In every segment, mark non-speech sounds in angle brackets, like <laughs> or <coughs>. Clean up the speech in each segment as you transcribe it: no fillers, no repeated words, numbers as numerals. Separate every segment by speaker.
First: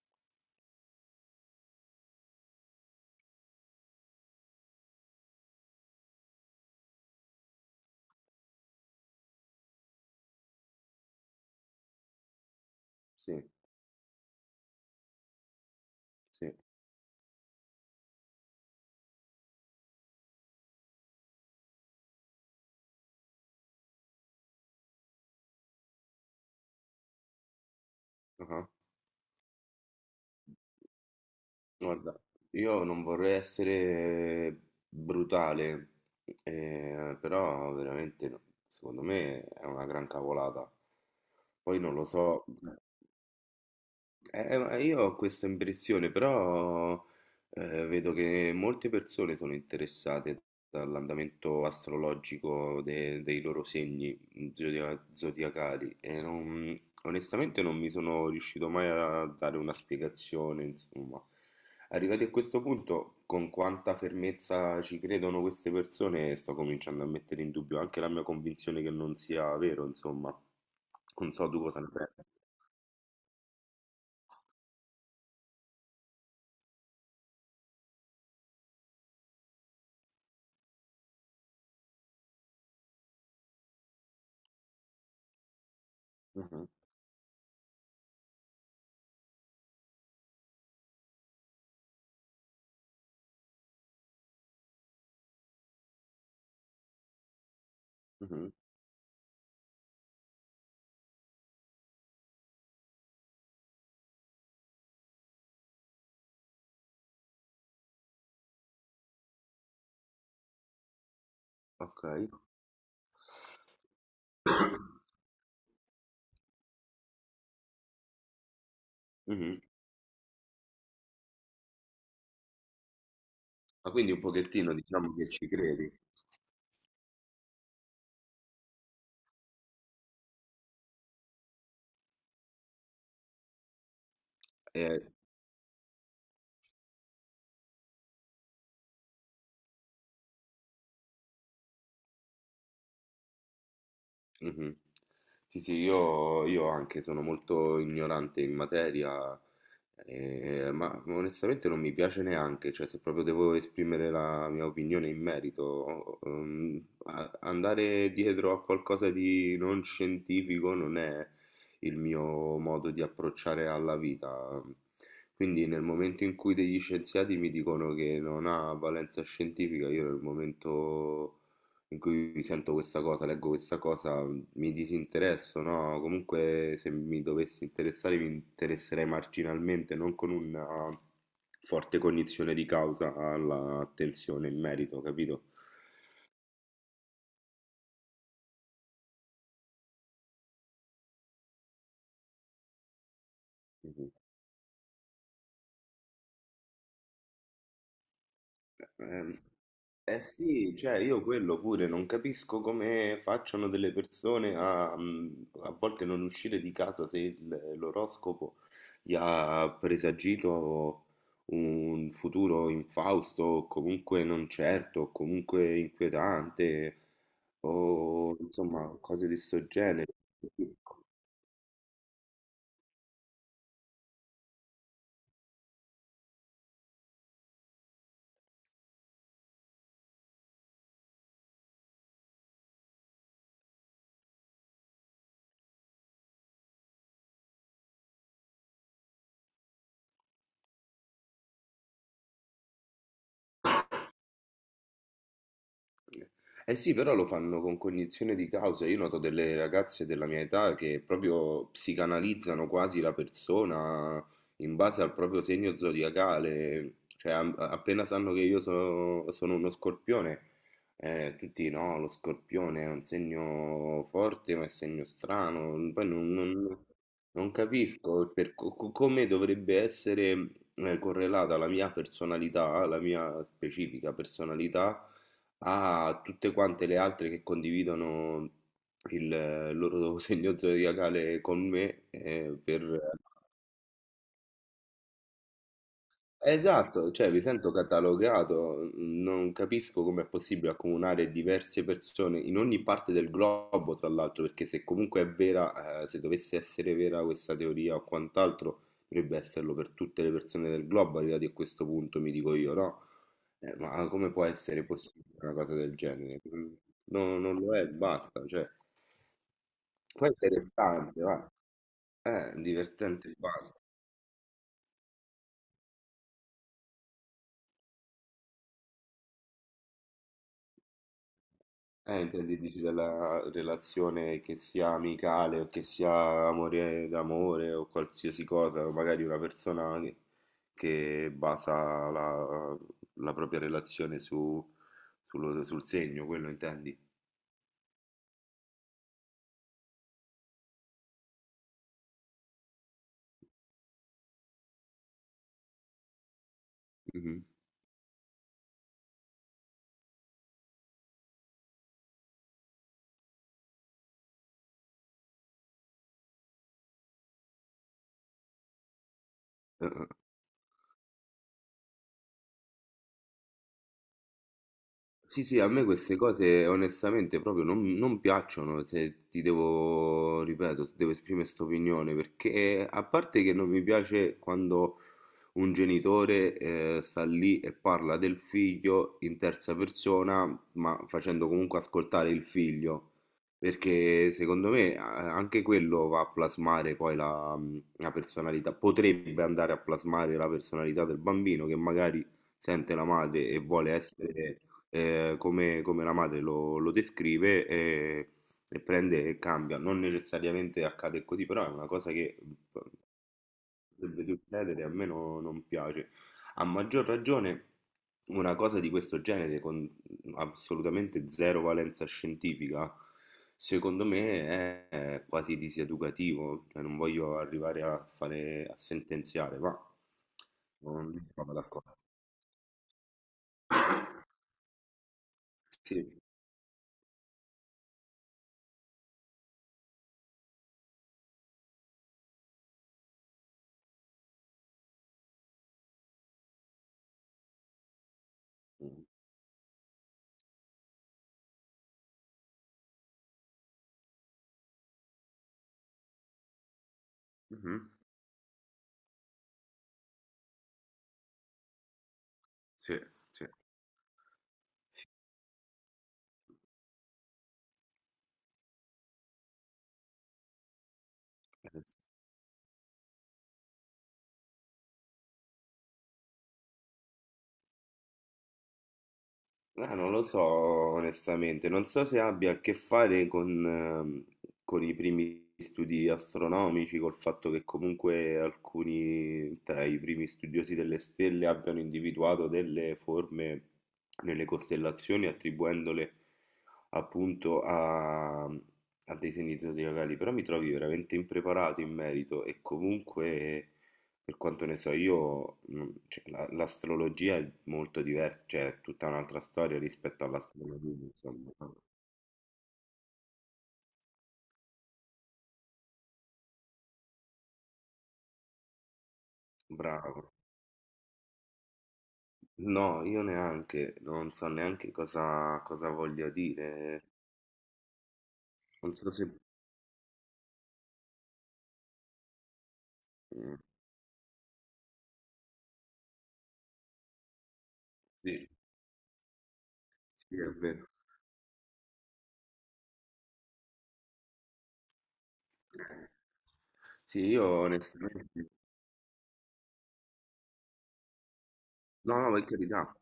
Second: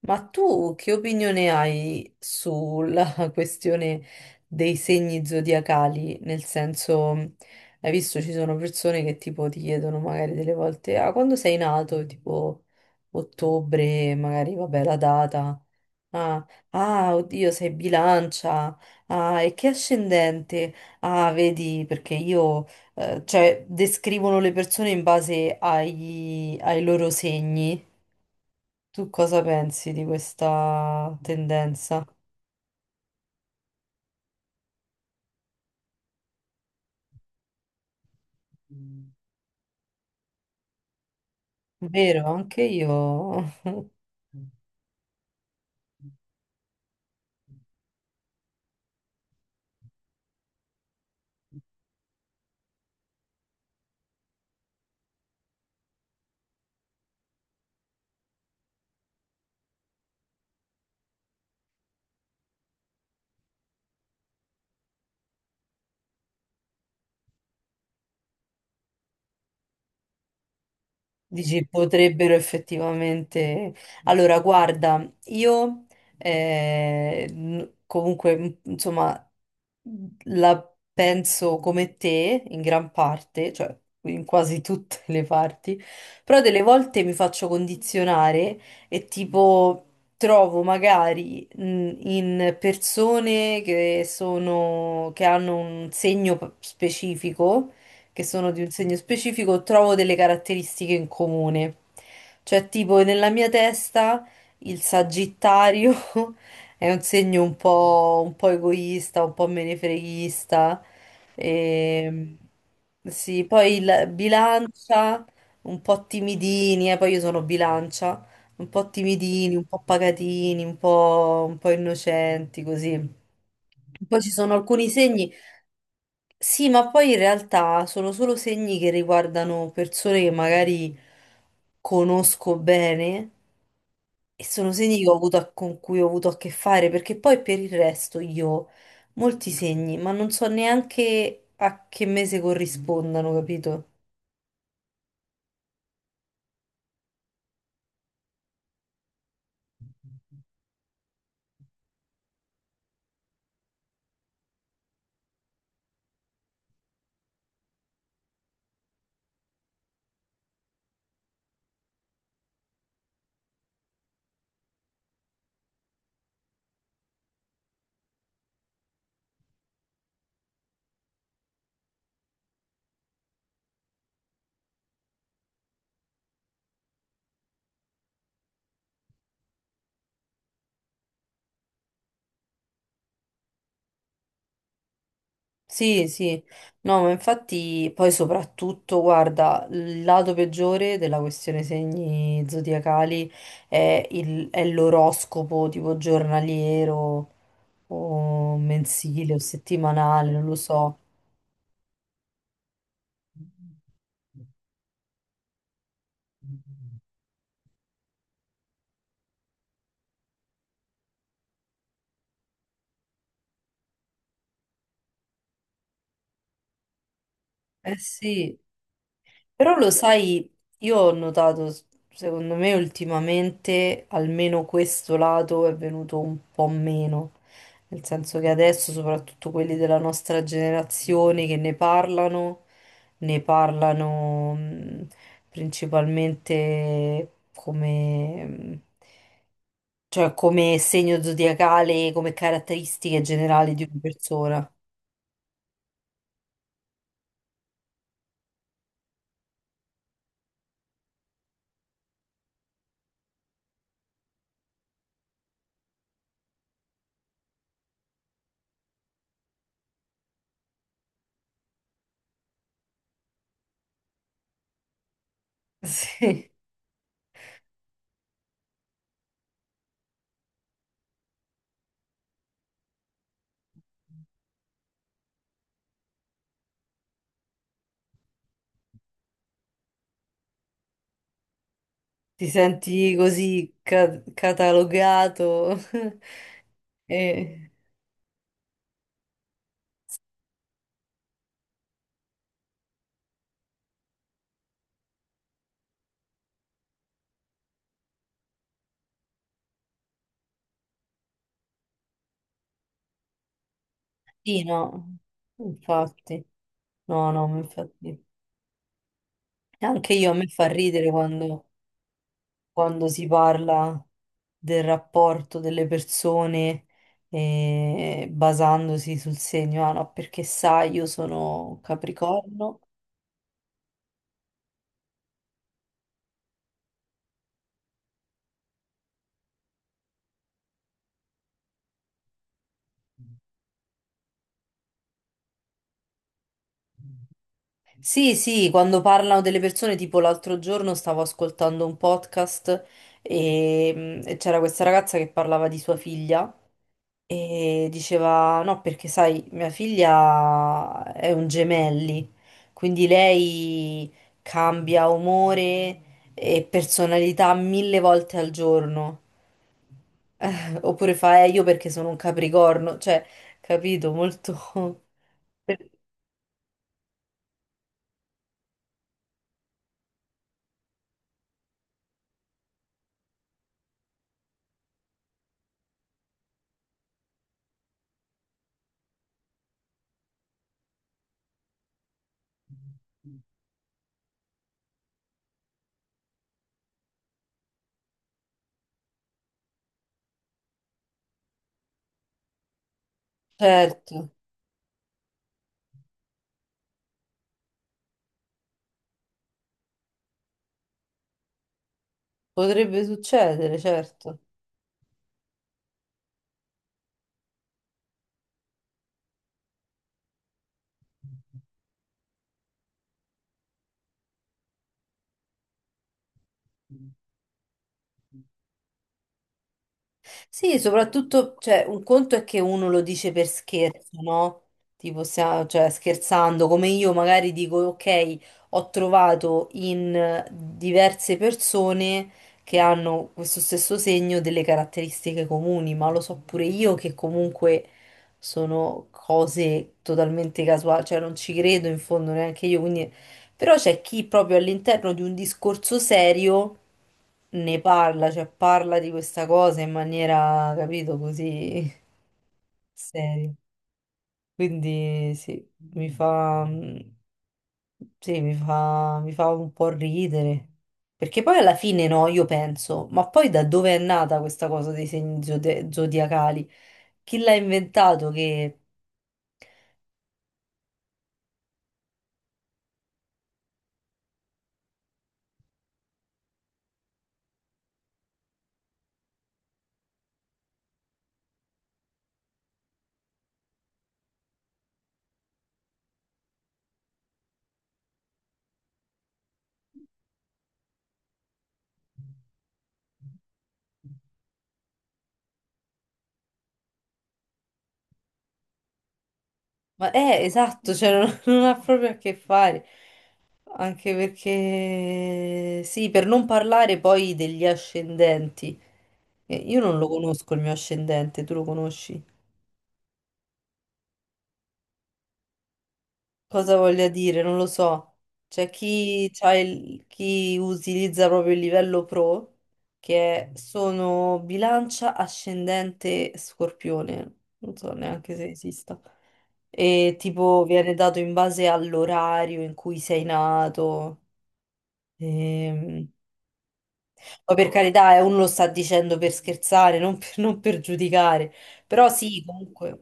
Speaker 1: Ma tu che opinione hai sulla <laughs> questione dei segni zodiacali? Nel senso, hai visto ci sono persone che tipo ti chiedono magari delle volte, ah, quando sei nato? Tipo
Speaker 2: Sì,
Speaker 1: ottobre, magari vabbè la data. Ah,
Speaker 2: sì.
Speaker 1: ah, oddio, sei bilancia. Ah, e che ascendente? Ah, vedi, perché io descrivono le persone in base ai loro segni.
Speaker 2: Ah-ah.
Speaker 1: Tu cosa pensi di questa tendenza?
Speaker 2: Guarda, io non vorrei essere brutale, però veramente secondo me è una gran cavolata. Poi non lo
Speaker 1: Vero,
Speaker 2: so.
Speaker 1: anche io.
Speaker 2: Ma io ho questa impressione, però vedo che molte persone sono interessate dall'andamento
Speaker 1: <laughs>
Speaker 2: astrologico dei loro segni zodiacali e onestamente non mi sono riuscito mai a dare una spiegazione, insomma. Arrivati a questo punto, con quanta fermezza ci credono queste persone, sto cominciando a mettere in dubbio anche la mia convinzione che non sia vero, insomma. Non so tu
Speaker 1: Dici,
Speaker 2: cosa ne pensi.
Speaker 1: potrebbero effettivamente... Allora, guarda, io eh, n- comunque, m- insomma, la penso come te in gran parte, cioè in quasi tutte le parti, però delle
Speaker 2: Mhm,
Speaker 1: volte mi faccio condizionare e tipo trovo magari in persone che sono, che hanno un segno p- specifico che
Speaker 2: mhm.
Speaker 1: sono di un segno specifico, trovo delle caratteristiche in comune. Cioè, tipo, nella mia testa il Sagittario <laughs> è un segno un po' egoista, un po' menefreghista.
Speaker 2: Okay.
Speaker 1: E, sì, poi il
Speaker 2: <coughs>
Speaker 1: bilancia, un po' timidini, poi io sono bilancia, un po' timidini,
Speaker 2: Mh-mh.
Speaker 1: un po' pacatini, un po' innocenti, così.
Speaker 2: Ma quindi
Speaker 1: Poi
Speaker 2: un
Speaker 1: ci sono
Speaker 2: pochettino
Speaker 1: alcuni
Speaker 2: diciamo che
Speaker 1: segni,
Speaker 2: ci credi.
Speaker 1: sì, ma poi in realtà sono solo segni che riguardano persone che magari conosco bene e sono segni
Speaker 2: E
Speaker 1: che ho avuto a che fare, perché poi per il resto io molti segni, ma non so neanche a che mese corrispondano, capito?
Speaker 2: mhm. Sì, sì, io anche sono molto ignorante in materia, ma onestamente non mi piace neanche, cioè se proprio devo esprimere la mia opinione in merito, andare dietro a qualcosa di non scientifico non è il mio modo di approcciare alla vita. Quindi nel momento in cui degli scienziati mi dicono che non ha valenza scientifica, io nel momento in cui sento questa cosa, leggo questa cosa, mi disinteresso, no? Comunque se mi dovessi interessare mi interesserei marginalmente, non con una forte cognizione di causa all'attenzione in merito, capito?
Speaker 1: Sì, sì, no, ma infatti poi soprattutto, guarda, il lato peggiore della questione segni zodiacali è
Speaker 2: Mhm.
Speaker 1: il- è l'oroscopo tipo giornaliero o mensile
Speaker 2: Ehm,
Speaker 1: o
Speaker 2: Eh
Speaker 1: settimanale, non lo
Speaker 2: sì, cioè
Speaker 1: so.
Speaker 2: io quello pure non capisco come facciano delle persone a, a volte non uscire di casa se l'oroscopo gli ha presagito un futuro infausto, o comunque non certo, o comunque inquietante,
Speaker 1: Eh
Speaker 2: o
Speaker 1: sì.
Speaker 2: insomma cose di sto
Speaker 1: Però lo
Speaker 2: genere.
Speaker 1: sai, io ho notato, s- secondo me ultimamente almeno questo lato è venuto un po' meno, nel senso che adesso soprattutto quelli della nostra generazione che ne parlano principalmente come cioè come segno zodiacale, come caratteristiche generali di una persona.
Speaker 2: Eh sì, però lo fanno con cognizione di causa. Io noto delle ragazze della mia età che proprio psicanalizzano quasi la persona in base al proprio segno zodiacale. Cioè, appena sanno che io sono uno scorpione, tutti no, lo scorpione è un segno forte, ma è segno
Speaker 1: <laughs>
Speaker 2: strano. Poi
Speaker 1: Sì.
Speaker 2: non capisco il come dovrebbe essere correlata la mia personalità, la mia specifica personalità a tutte quante le altre che condividono il loro segno zodiacale con me
Speaker 1: Ti
Speaker 2: per
Speaker 1: senti così catalogato? <laughs>
Speaker 2: esatto, cioè mi
Speaker 1: E...
Speaker 2: sento catalogato, non capisco come è possibile accomunare diverse persone in ogni parte del globo, tra l'altro, perché se comunque è vera, se dovesse essere vera questa teoria o quant'altro, dovrebbe esserlo per tutte le persone del globo, arrivati a questo punto, mi dico io, no? Ma come può
Speaker 1: Sì,
Speaker 2: essere
Speaker 1: no,
Speaker 2: possibile una cosa del genere?
Speaker 1: infatti. No, no, ma
Speaker 2: Non lo è,
Speaker 1: infatti.
Speaker 2: basta, cioè,
Speaker 1: Anche
Speaker 2: poi
Speaker 1: io
Speaker 2: è
Speaker 1: a me fa ridere
Speaker 2: interessante, va,
Speaker 1: quando,
Speaker 2: è
Speaker 1: quando si
Speaker 2: divertente, va.
Speaker 1: parla del rapporto delle persone basandosi sul segno. Ah, no, perché sai, io sono
Speaker 2: Intendi
Speaker 1: Capricorno.
Speaker 2: dici della relazione che sia amicale o che sia amore d'amore o qualsiasi cosa, o magari una persona che basa la, la propria relazione su, sul segno, quello intendi?
Speaker 1: Sì, sì, quando parlano delle persone, tipo l'altro giorno stavo ascoltando un podcast e, mm, e c'era questa ragazza che parlava di sua figlia
Speaker 2: Mhm.
Speaker 1: e diceva, no, perché sai, mia figlia è un gemelli, quindi lei cambia umore e personalità mille volte al giorno. <laughs> Oppure fa, io perché sono un capricorno, cioè, capito, molto... <laughs>
Speaker 2: Sì, sì, a me queste cose onestamente proprio non, non piacciono, se ti devo, ripeto, se devo esprimere questa opinione, perché a parte che non mi piace quando un genitore sta lì e parla del figlio in terza persona, ma facendo comunque ascoltare il figlio, perché secondo me anche quello va a plasmare poi la, la personalità, potrebbe andare a plasmare la personalità del bambino che magari sente la madre e vuole
Speaker 1: Certo,
Speaker 2: essere come, come la madre lo, lo descrive e prende e cambia. Non necessariamente accade così, però è una cosa che
Speaker 1: potrebbe succedere,
Speaker 2: potrebbe
Speaker 1: certo.
Speaker 2: succedere, a me non piace. A maggior ragione una cosa di questo genere con assolutamente zero valenza scientifica, secondo me è quasi diseducativo, cioè non voglio arrivare a fare a sentenziare, ma
Speaker 1: Sì,
Speaker 2: non sono
Speaker 1: soprattutto, cioè,
Speaker 2: d'accordo.
Speaker 1: un conto è che uno lo dice per scherzo, no? Tipo, cioè,
Speaker 2: Sì.
Speaker 1: scherzando, come io magari dico, ok, ho trovato in diverse persone che hanno questo stesso segno delle caratteristiche comuni, ma lo so pure io che comunque sono cose totalmente casuali, cioè non ci credo in fondo neanche io, quindi però c'è chi proprio all'interno di un discorso serio ne
Speaker 2: Mhm.
Speaker 1: parla, cioè parla di questa cosa in maniera, capito, così
Speaker 2: Sì,
Speaker 1: seria. Quindi sì, mi fa, mi fa un po' ridere. Perché poi alla
Speaker 2: sì.
Speaker 1: fine no, io penso, ma poi da dove è nata questa cosa dei segni zodiacali? Chi l'ha inventato che...
Speaker 2: Non lo so onestamente, non so se abbia a che fare con i primi studi astronomici, col fatto che comunque alcuni tra i primi studiosi delle stelle abbiano individuato delle forme nelle costellazioni attribuendole appunto a, a dei scenizzatori locali, però mi trovi veramente impreparato in merito e comunque per quanto ne so io, cioè, l'astrologia è molto diversa, cioè è tutta un'altra storia
Speaker 1: Ma
Speaker 2: rispetto all'astronomia,
Speaker 1: esatto, cioè non, <laughs>
Speaker 2: insomma.
Speaker 1: non ha proprio a che fare. Anche perché, sì, per non parlare poi degli ascendenti. Io non lo
Speaker 2: Bravo.
Speaker 1: conosco il mio ascendente, tu lo conosci?
Speaker 2: No, io neanche, non so neanche cosa, cosa voglia
Speaker 1: Cosa
Speaker 2: dire.
Speaker 1: voglia dire? Non lo so. C'è
Speaker 2: Non so se...
Speaker 1: chi, chi utilizza proprio il livello pro, che è-
Speaker 2: mm,
Speaker 1: sono bilancia, ascendente, scorpione. Non so neanche se
Speaker 2: sì,
Speaker 1: esista. E
Speaker 2: sì, è
Speaker 1: tipo
Speaker 2: vero.
Speaker 1: viene dato in base all'orario in cui sei nato. Ehm,
Speaker 2: Sì, io
Speaker 1: Poi per carità, uno lo
Speaker 2: onestamente...
Speaker 1: sta dicendo per scherzare, non per giudicare. Però
Speaker 2: No, no,
Speaker 1: sì,
Speaker 2: per carità.
Speaker 1: comunque.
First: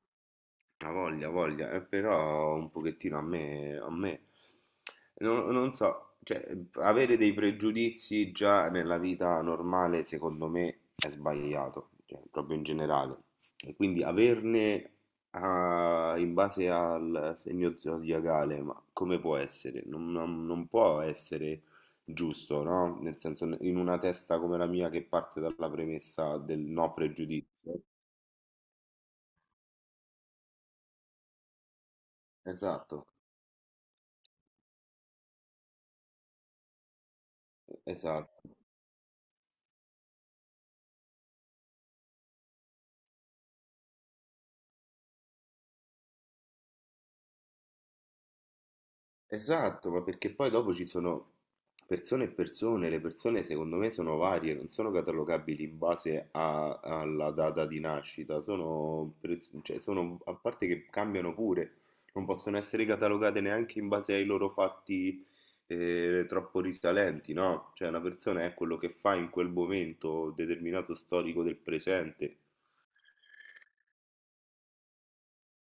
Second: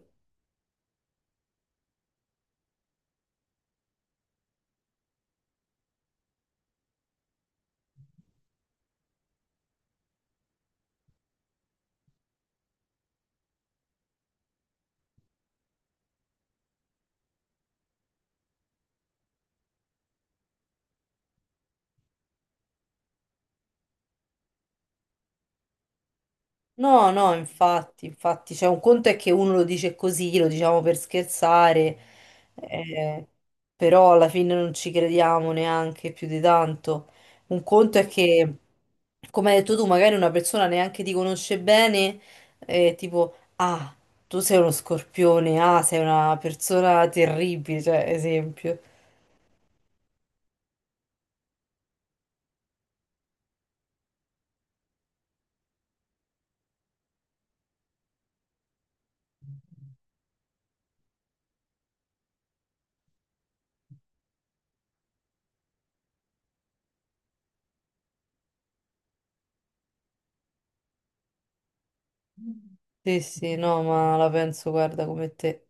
Speaker 2: Ha voglia, però un pochettino a me, non, non so, cioè, avere dei pregiudizi già nella vita normale, secondo me, è sbagliato, cioè, proprio in generale. E quindi averne ah, in base al segno zodiacale, ma come può essere? Non può essere giusto, no? Nel senso, in una testa come la mia che parte dalla premessa del no
Speaker 1: No, no,
Speaker 2: pregiudizio.
Speaker 1: infatti, infatti, cioè un conto è che uno lo dice così, lo diciamo per scherzare,
Speaker 2: Esatto,
Speaker 1: eh, però alla fine non ci crediamo neanche più di tanto. Un conto è
Speaker 2: esatto.
Speaker 1: che, come hai detto tu, magari una persona neanche ti conosce bene, tipo, ah, tu sei uno scorpione, ah, sei una persona terribile, cioè, esempio.
Speaker 2: Esatto, ma perché poi dopo ci sono persone e persone, le persone secondo me sono varie, non sono catalogabili in base alla data di nascita, sono, cioè, a parte che cambiano pure, non possono essere catalogate neanche in base ai loro fatti troppo risalenti, no? Cioè una persona è quello che fa in quel momento determinato storico del presente.
Speaker 1: Sì, sì, no, ma la penso, guarda, come te.